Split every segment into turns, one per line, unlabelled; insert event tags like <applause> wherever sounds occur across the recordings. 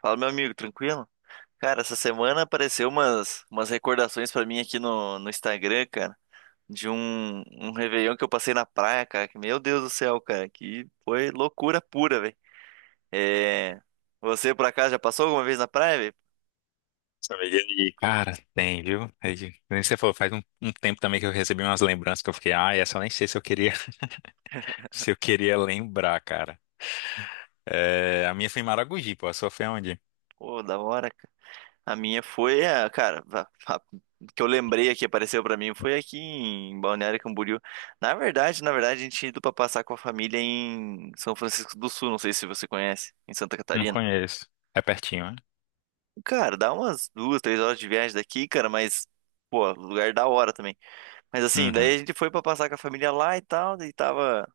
Fala, meu amigo, tranquilo? Cara, essa semana apareceu umas recordações pra mim aqui no Instagram, cara, de um Réveillon que eu passei na praia, cara, que, meu Deus do céu, cara, que foi loucura pura, velho. É, você, por acaso, já passou alguma vez na praia, velho?
São Miguel e, cara, tem, viu? É que nem você falou, faz um tempo também que eu recebi umas lembranças que eu fiquei, ah, essa eu nem sei se eu queria, <laughs> se eu queria lembrar, cara. É, a minha foi em Maragogi, pô, a sua foi onde?
Pô, da hora, cara. A minha foi, a, cara, a, a- que eu lembrei aqui, apareceu pra mim, foi aqui em Balneário Camboriú. Na verdade, a gente tinha ido pra passar com a família em São Francisco do Sul, não sei se você conhece, em Santa
Não
Catarina.
conheço. É pertinho, né?
Cara, dá umas 2, 3 horas de viagem daqui, cara, mas, pô, lugar da hora também. Mas assim,
Uhum.
daí a gente foi pra passar com a família lá e tal, daí tava,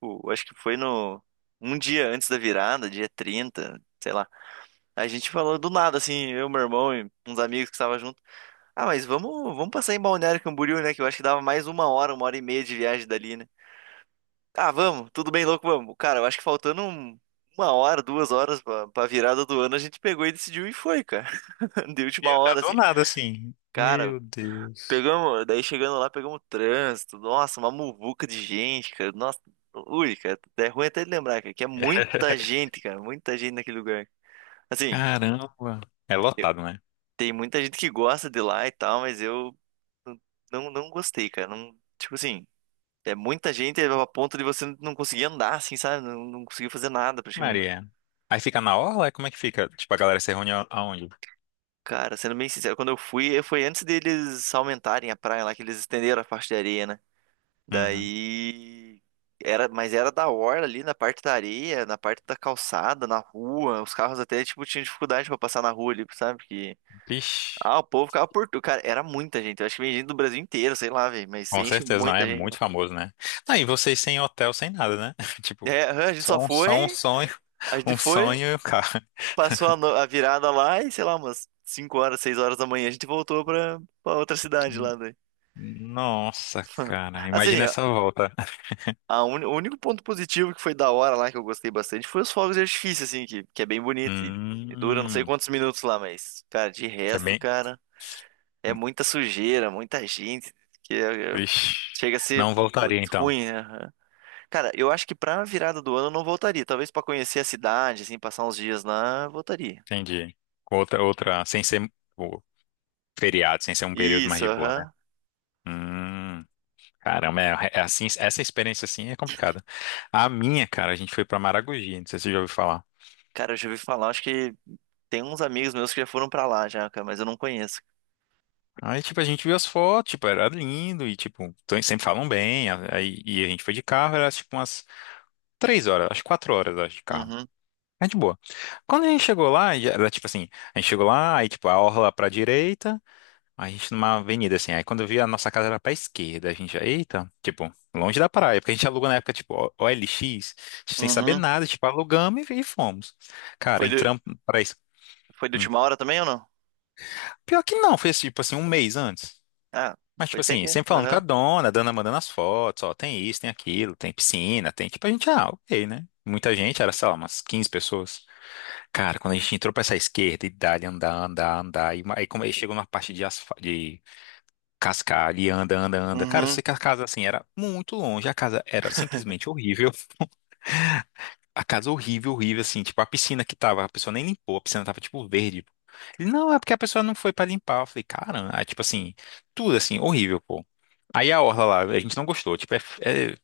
pô, acho que foi no, um dia antes da virada, dia 30 sei lá. A gente falou do nada, assim, eu, meu irmão e uns amigos que estavam junto. Ah, mas vamos, vamos passar em Balneário Camboriú, né, que eu acho que dava mais 1 hora, 1 hora e meia de viagem dali, né. Ah, vamos, tudo bem louco, vamos. Cara, eu acho que uma hora, 2 horas pra virada do ano, a gente pegou e decidiu e foi, cara, <laughs> de última
Eu não
hora,
dou
assim.
nada assim.
Cara,
Meu Deus.
pegamos, daí chegando lá, pegamos trânsito. Nossa, uma muvuca de gente, cara. Nossa, ui, cara, é ruim até de lembrar, cara, que é muita
<laughs>
gente, cara, muita gente naquele lugar. Assim,
Caramba. É
eu-
lotado, né?
tem muita gente que gosta de lá e tal, mas eu não gostei, cara. Não, tipo assim, é muita gente a ponto de você não conseguir andar, assim, sabe? não conseguir fazer nada praticamente.
Maria. Aí fica na orla? Como é que fica? Tipo, a galera se reúne aonde?
Cara, sendo bem sincero, quando eu fui, foi antes deles aumentarem a praia lá, que eles estenderam a faixa de areia, né?
Uhum.
Daí era, mas era da hora ali na parte da areia, na parte da calçada, na rua. Os carros até tipo tinham dificuldade pra passar na rua ali, sabe? Porque
Vixe.
ah, o povo ficava por tudo, cara, era muita gente. Eu acho que vem gente do Brasil inteiro, sei lá, velho, mas
Com
enche
certeza, não, é
muita gente lá.
muito famoso, né? Aí vocês sem hotel, sem nada, né? <laughs> Tipo,
É, aham, a gente
só
só
um, só um
foi,
sonho,
a gente
um
foi,
sonho e o carro.
passou a, no- a virada lá e sei lá, umas 5 horas, 6 horas da manhã a gente voltou pra outra cidade lá, daí.
Nossa, cara, imagina
Assim,
essa volta.
O único ponto positivo que foi da hora lá, que eu gostei bastante, foi os fogos de artifício, assim, que é bem bonito e dura não sei
Hum,
quantos minutos lá, mas, cara, de
é
resto,
bem.
cara, é muita sujeira, muita gente, que é- é-
Ixi,
chega a ser
não voltaria então.
ruim, né? Aham. Cara, eu acho que pra virada do ano eu não voltaria, talvez pra conhecer a cidade, assim, passar uns dias lá, eu voltaria.
Entendi. Outra, sem ser o feriado, sem ser um período mais
Isso,
de boa, né?
aham.
Hum, caramba, é assim, essa experiência assim é complicada. A minha, cara, a gente foi pra Maragogi, não sei se você já ouviu falar.
Cara, eu já ouvi falar, acho que tem uns amigos meus que já foram pra lá já, cara, mas eu não conheço.
Aí, tipo, a gente viu as fotos, tipo, era lindo e, tipo, sempre falam bem. Aí, e a gente foi de carro, era, tipo, umas 3 horas, acho que 4 horas, acho, de carro.
Uhum,
É de boa. Quando a gente chegou lá, já era, tipo assim, a gente chegou lá, aí, tipo, a orla pra direita, aí a gente numa avenida, assim. Aí, quando eu vi, a nossa casa era pra esquerda. A gente, já, eita, tipo, longe da praia, porque a gente alugou na época, tipo, OLX, sem saber
uhum.
nada, tipo, alugamos e fomos. Cara,
Foi do,
entramos pra isso.
foi de
Hum.
última hora também ou não?
Pior que não, foi, tipo, assim, um mês antes.
Ah,
Mas,
foi
tipo
até
assim,
que.
sempre falando com
Aham.
a dona mandando as fotos, ó, tem isso, tem aquilo, tem piscina, tem, tipo, a gente, ah, ok, né? Muita gente, era, sei lá, umas 15 pessoas. Cara, quando a gente entrou pra essa esquerda e dali andar, andar, andar, e aí como aí chegou numa parte de, de cascalho e anda, anda, anda. Cara, eu
Uhum.
sei que a casa, assim, era muito longe, a casa era
<laughs>
simplesmente horrível. A casa horrível, horrível, assim, tipo, a piscina que tava, a pessoa nem limpou, a piscina tava, tipo, verde. Pô. Ele, não, é porque a pessoa não foi pra limpar. Eu falei, cara, ah, tipo assim, tudo assim, horrível, pô. Aí a orla lá, a gente não gostou, tipo, é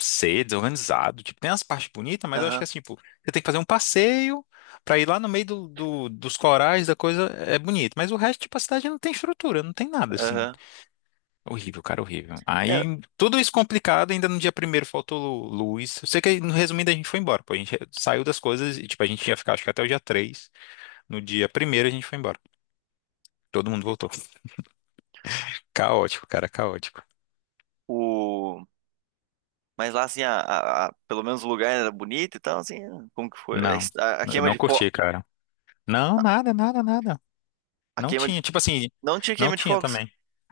ser desorganizado, tipo, tem as partes bonitas, mas eu acho
Aham.
que assim, tipo, você tem que fazer um passeio pra ir lá no meio dos corais, da coisa, é bonito, mas o resto, tipo, a cidade não tem estrutura, não tem nada, assim.
Aham.
Horrível, cara, horrível. Aí,
É,
tudo isso complicado, ainda no dia primeiro faltou luz. Eu sei que, no resumindo, a gente foi embora, pô. A gente saiu das coisas e, tipo, a gente ia ficar, acho que até o dia três. No dia primeiro a gente foi embora. Todo mundo voltou. Caótico, cara, caótico.
o... Mas lá, assim, pelo menos o lugar era bonito e tal, assim. Como que foi?
Não,
A
eu
queima
não
de fogo.
curti, cara. Não, nada, nada, nada.
A
Não
queima de.
tinha, tipo assim,
Não tinha
não
queima de
tinha
fogos.
também.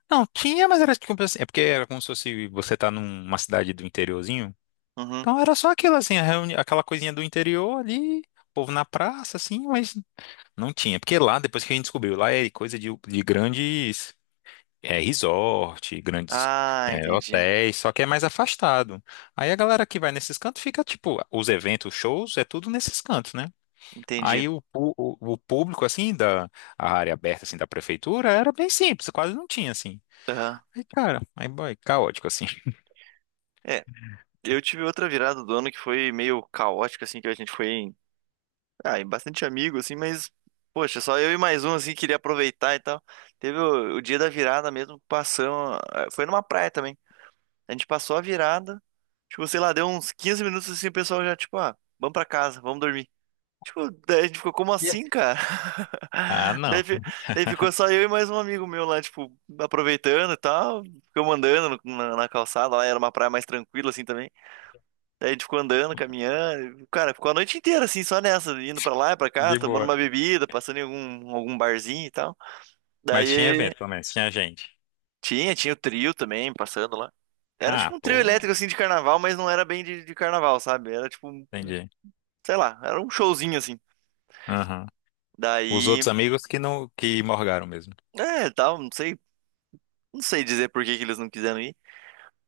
Não, tinha, mas era tipo assim, é porque era como se fosse você tá numa cidade do interiorzinho.
Uhum.
Então era só aquilo assim, aquela coisinha do interior ali, povo na praça, assim, mas não tinha, porque lá, depois que a gente descobriu, lá é coisa de grandes resort, grandes
Ah, entendi.
hotéis, só que é mais afastado. Aí a galera que vai nesses cantos fica, tipo, os eventos, shows, é tudo nesses cantos, né?
Entendi.
Aí o público, assim, da a área aberta, assim, da prefeitura, era bem simples, quase não tinha, assim.
Aham.
Aí, cara, aí, boy, caótico, assim.
É. Eu tive outra virada do ano que foi meio caótica, assim, que a gente foi em. Ah, em bastante amigo, assim, mas. Poxa, só eu e mais um, assim, queria aproveitar e tal. Teve o dia da virada mesmo, passamos. Foi numa praia também. A gente passou a virada. Tipo, sei lá, deu uns 15 minutos assim, o pessoal já, tipo, ah, vamos pra casa, vamos dormir. Tipo, daí a gente ficou, como assim,
<laughs>
cara?
Ah,
<laughs> Daí,
não,
daí ficou só eu e mais um amigo meu lá, tipo, aproveitando e tal. Ficamos andando na, na calçada lá, era uma praia mais tranquila assim também. Daí a gente ficou andando, caminhando. Cara, ficou a noite inteira assim, só nessa, indo pra lá e pra cá,
de
tomando
boa.
uma bebida, passando em algum, algum barzinho e tal.
Mas tinha
Daí.
evento, pelo menos, tinha gente.
Tinha o trio também passando lá. Era
Ah,
tipo um trio
pô,
elétrico assim de carnaval, mas não era bem de carnaval, sabe? Era tipo,
entendi.
sei lá, era um showzinho assim.
Aham. Os
Daí,
outros amigos que não, que morgaram mesmo.
é, tal, não sei, não sei dizer por que que eles não quiseram ir.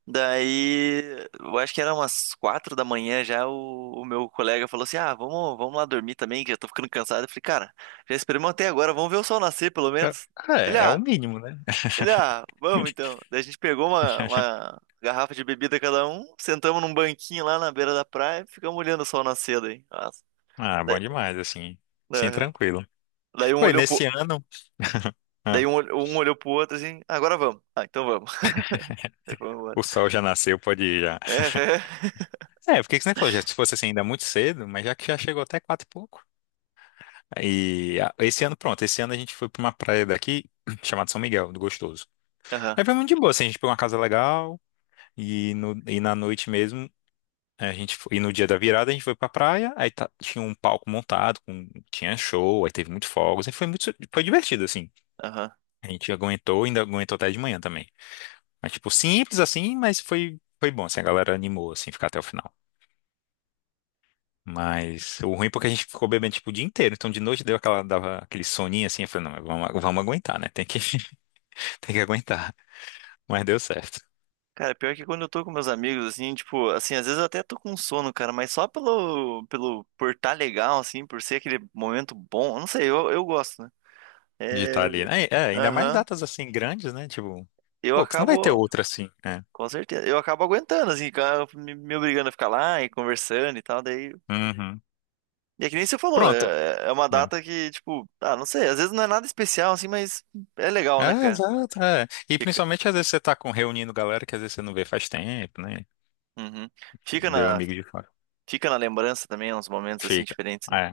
Daí, eu acho que era umas 4 da manhã já o meu colega falou assim: "Ah, vamos, vamos lá dormir também, que já tô ficando cansado". Eu falei: "Cara, já esperamos até agora, vamos ver o sol nascer pelo menos".
Ah,
Ele:
é, é o
"Ah,
mínimo, né?
Ele, ah, vamos então. Daí a gente pegou uma garrafa de bebida cada um, sentamos num banquinho lá na beira da praia e ficamos olhando o sol nascer daí. Nossa.
Ah,
Daí,
bom demais, assim. Sim,
aham.
tranquilo.
Daí um
Foi
olhou
nesse
pro,
ano,
daí
ah,
um, um olhou pro outro assim, "Ah, agora vamos. Ah, então vamos. <laughs> Daí vamos embora.
o sol já nasceu, pode ir já.
Aham,
É, porque que você nem falou, já, se fosse assim ainda muito cedo, mas já que já chegou até quatro e pouco. E esse ano, pronto, esse ano a gente foi pra uma praia daqui, <clears throat> chamada São Miguel, do Gostoso.
aham.
Aí foi muito de boa, assim, a gente pegou uma casa legal, e, no, e na noite mesmo, a gente foi, e no dia da virada a gente foi pra praia, aí tinha um palco montado, com, tinha show, aí teve muito fogos, aí foi muito, foi divertido, assim.
Aham.
A gente aguentou, ainda aguentou até de manhã também. Mas, tipo, simples assim, mas foi bom, assim, a galera animou, assim, ficar até o final. Mas o ruim é porque a gente ficou bebendo, tipo, o dia inteiro. Então, de noite deu aquela, dava aquele soninho, assim, eu falei, não, vamos, aguentar, né? Tem que, <laughs> tem que aguentar. Mas deu certo
Cara, pior que quando eu tô com meus amigos, assim, tipo, assim, às vezes eu até tô com sono, cara, mas só pelo, por tá legal, assim, por ser aquele momento bom, eu não sei, eu gosto, né?
de estar
É,
ali, né? É, ainda mais
aham.
datas, assim, grandes, né? Tipo,
Eu
pô, que não vai ter
acabo.
outra, assim, né?
Com certeza. Eu acabo aguentando, assim, me obrigando a ficar lá e conversando e tal. Daí.
Uhum.
E é que nem você falou,
Pronto.
é, é uma
É.
data que, tipo, ah, não sei, às vezes não é nada especial, assim, mas é legal, né,
É,
cara?
exato, é. E
Fica.
principalmente, às vezes, você tá com, reunindo galera que às vezes você não vê faz tempo, né?
Uhum. Fica
Vê o
na,
amigo de fora.
fica na lembrança também, uns momentos assim
Fica.
diferentes, né?
É.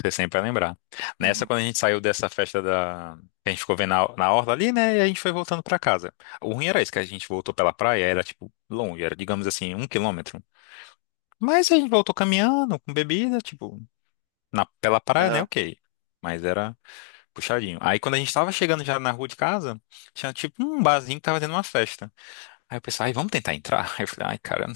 Você sempre vai lembrar. Nessa,
Uhum.
quando a gente saiu dessa festa da... que a gente ficou vendo na orla ali, né? E a gente foi voltando pra casa. O ruim era isso, que a gente voltou pela praia, era, tipo, longe, era, digamos assim, 1 quilômetro. Mas a gente voltou caminhando, com bebida, tipo, na, pela praia, né?
Aham.
Ok. Mas era puxadinho. Aí, quando a gente tava chegando já na rua de casa, tinha, tipo, um barzinho que tava tendo uma festa. Aí eu pensei, ai, vamos tentar entrar? <laughs> Aí eu falei, ai, cara,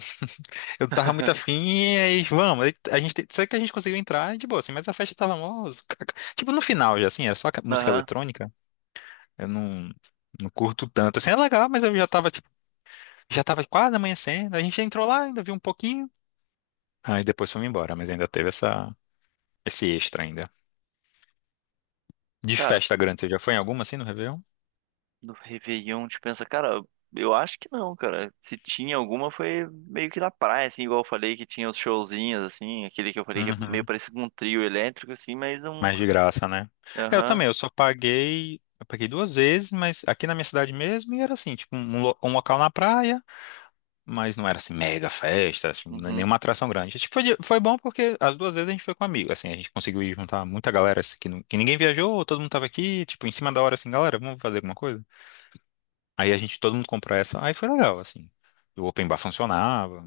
eu tava muito
<laughs>
afim e aí, vamos. Aí a gente, só que a gente conseguiu entrar e de boa, assim, mas a festa tava mó... tipo, no final já, assim, era só música
Aham.
eletrônica. Eu não curto tanto. Assim, é legal, mas eu já tava, tipo, já tava quase amanhecendo. A gente entrou lá, ainda viu um pouquinho. Aí depois fomos embora, mas ainda teve essa, esse extra ainda. De
Cara,
festa grande, você já foi em alguma, assim, no Réveillon?
no Réveillon, te pensa, cara, eu acho que não, cara. Se tinha alguma, foi meio que na praia, assim, igual eu falei, que tinha os showzinhos, assim, aquele que eu falei que é meio
Uhum.
parecido com um trio elétrico, assim, mas um.
Mais de graça, né? É, eu
Aham.
também, eu só paguei... Eu paguei duas vezes, mas aqui na minha cidade mesmo, e era assim, tipo, um local na praia. Mas não era assim mega festa, assim,
Uhum.
nenhuma atração grande. Tipo, foi, foi bom porque as duas vezes a gente foi com amigo, assim, a gente conseguiu ir juntar muita galera assim, que, que ninguém viajou, todo mundo tava aqui, tipo, em cima da hora assim, galera, vamos fazer alguma coisa? Aí a gente, todo mundo comprou essa, aí foi legal, assim. O open bar funcionava,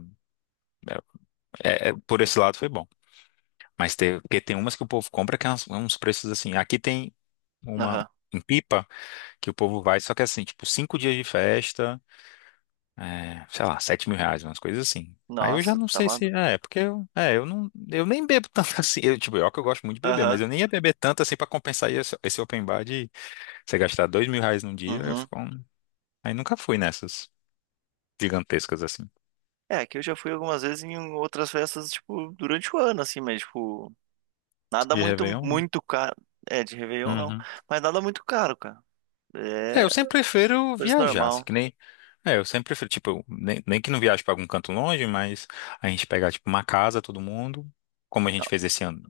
por esse lado foi bom. Mas tem, porque tem umas que o povo compra que é uns, preços assim, aqui tem uma
Aham.
em Pipa que o povo vai, só que é assim, tipo, 5 dias de festa. É, sei lá, R$ 7.000, umas coisas assim. Aí eu já
Nossa,
não
tá
sei se.
maluco.
É, porque eu não. Eu nem bebo tanto <laughs> assim. Eu, tipo, eu que eu gosto muito de beber, mas
Aham.
eu nem ia beber tanto assim pra compensar esse open bar de você gastar R$ 2.000 num dia, eu
Uhum.
fico. Aí nunca fui nessas gigantescas assim.
É, que eu já fui algumas vezes em outras festas, tipo, durante o ano, assim, mas, tipo, nada
De
muito,
Réveillon?
muito caro. É, de Réveillon não.
Né?
Mas nada muito caro, cara.
É,
É,
eu sempre prefiro
preço
viajar, assim,
normal.
que nem. É, eu sempre prefiro, tipo, eu nem que não viaje pra algum canto longe, mas a gente pegar, tipo, uma casa, todo mundo, como a gente fez esse ano,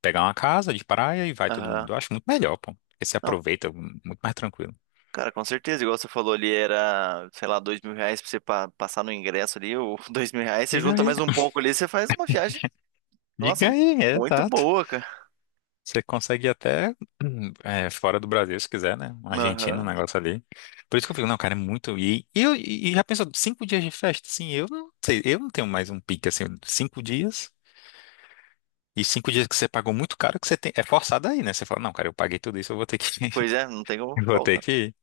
pegar uma casa de praia e vai todo
Aham.
mundo. Eu acho muito melhor, pô. Porque se
Não,
aproveita muito mais tranquilo.
cara, com certeza. Igual você falou ali, era, sei lá, R$ 2.000 pra você passar no ingresso ali, ou <laughs> R$ 2.000, você
Diga
junta
aí,
mais um pouco ali, você faz uma viagem, nossa,
diga aí, é,
muito
exato.
boa, cara.
Você consegue ir até <clears throat> fora do Brasil, se quiser, né? Um argentino, um
Aham.
negócio ali. Por isso que eu fico, não, cara, é muito. E já pensou, 5 dias de festa? Sim, eu não sei, eu não tenho mais um pique assim, 5 dias. E 5 dias que você pagou muito caro, que você tem, é forçado aí, né? Você fala, não, cara, eu paguei tudo isso, eu vou ter que, <laughs>
Pois é, não tem como
eu vou ter
faltar.
que ir.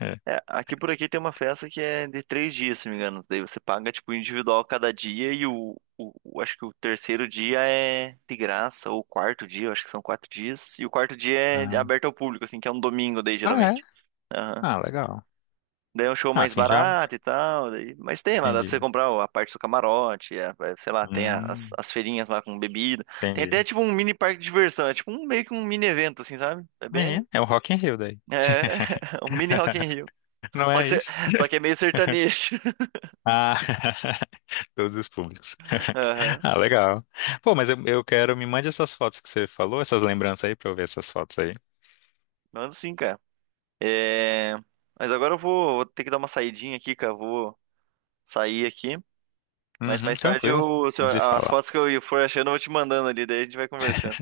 É.
É, aqui por aqui tem uma festa que é de 3 dias, se não me engano. Daí você paga, tipo, individual cada dia e acho que o terceiro dia é de graça, ou o quarto dia, eu acho que são 4 dias. E o quarto dia é
Ah,
aberto ao público, assim, que é um domingo daí,
ah, é?
geralmente. Aham.
Ah, legal.
Daí é um show
Ah,
mais
assim já
barato e tal, daí... mas tem lá, dá pra você
entendi.
comprar a parte do camarote, é, é, sei lá, tem
Hum,
as feirinhas lá com bebida. Tem
entendi.
até, tipo, um mini parque de diversão, é tipo um, meio que um mini evento, assim, sabe? É bem...
Menino, é o Rock in Rio daí.
É, <laughs> um mini Rock in
<laughs>
Rio.
Não
Só que,
é
ser-
isso?
Só que é meio sertanejo. <laughs>
Ah, <laughs> todos os públicos. <laughs>
Aham.
Ah, legal. Pô, mas eu quero, me mande essas fotos que você falou, essas lembranças aí, pra eu ver essas fotos aí.
Mando sim, cara. É... Mas agora eu vou ter que dar uma saidinha aqui, cara. Vou sair aqui. Mas
Uhum,
mais tarde
tranquilo.
eu, se
A
eu-
gente se
as
fala.
fotos que eu for achando, eu vou te mandando ali. Daí a gente vai conversando.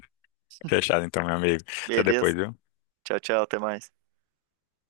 Fechado então, meu amigo. Até
Beleza?
depois, viu?
Tchau, tchau. Até mais.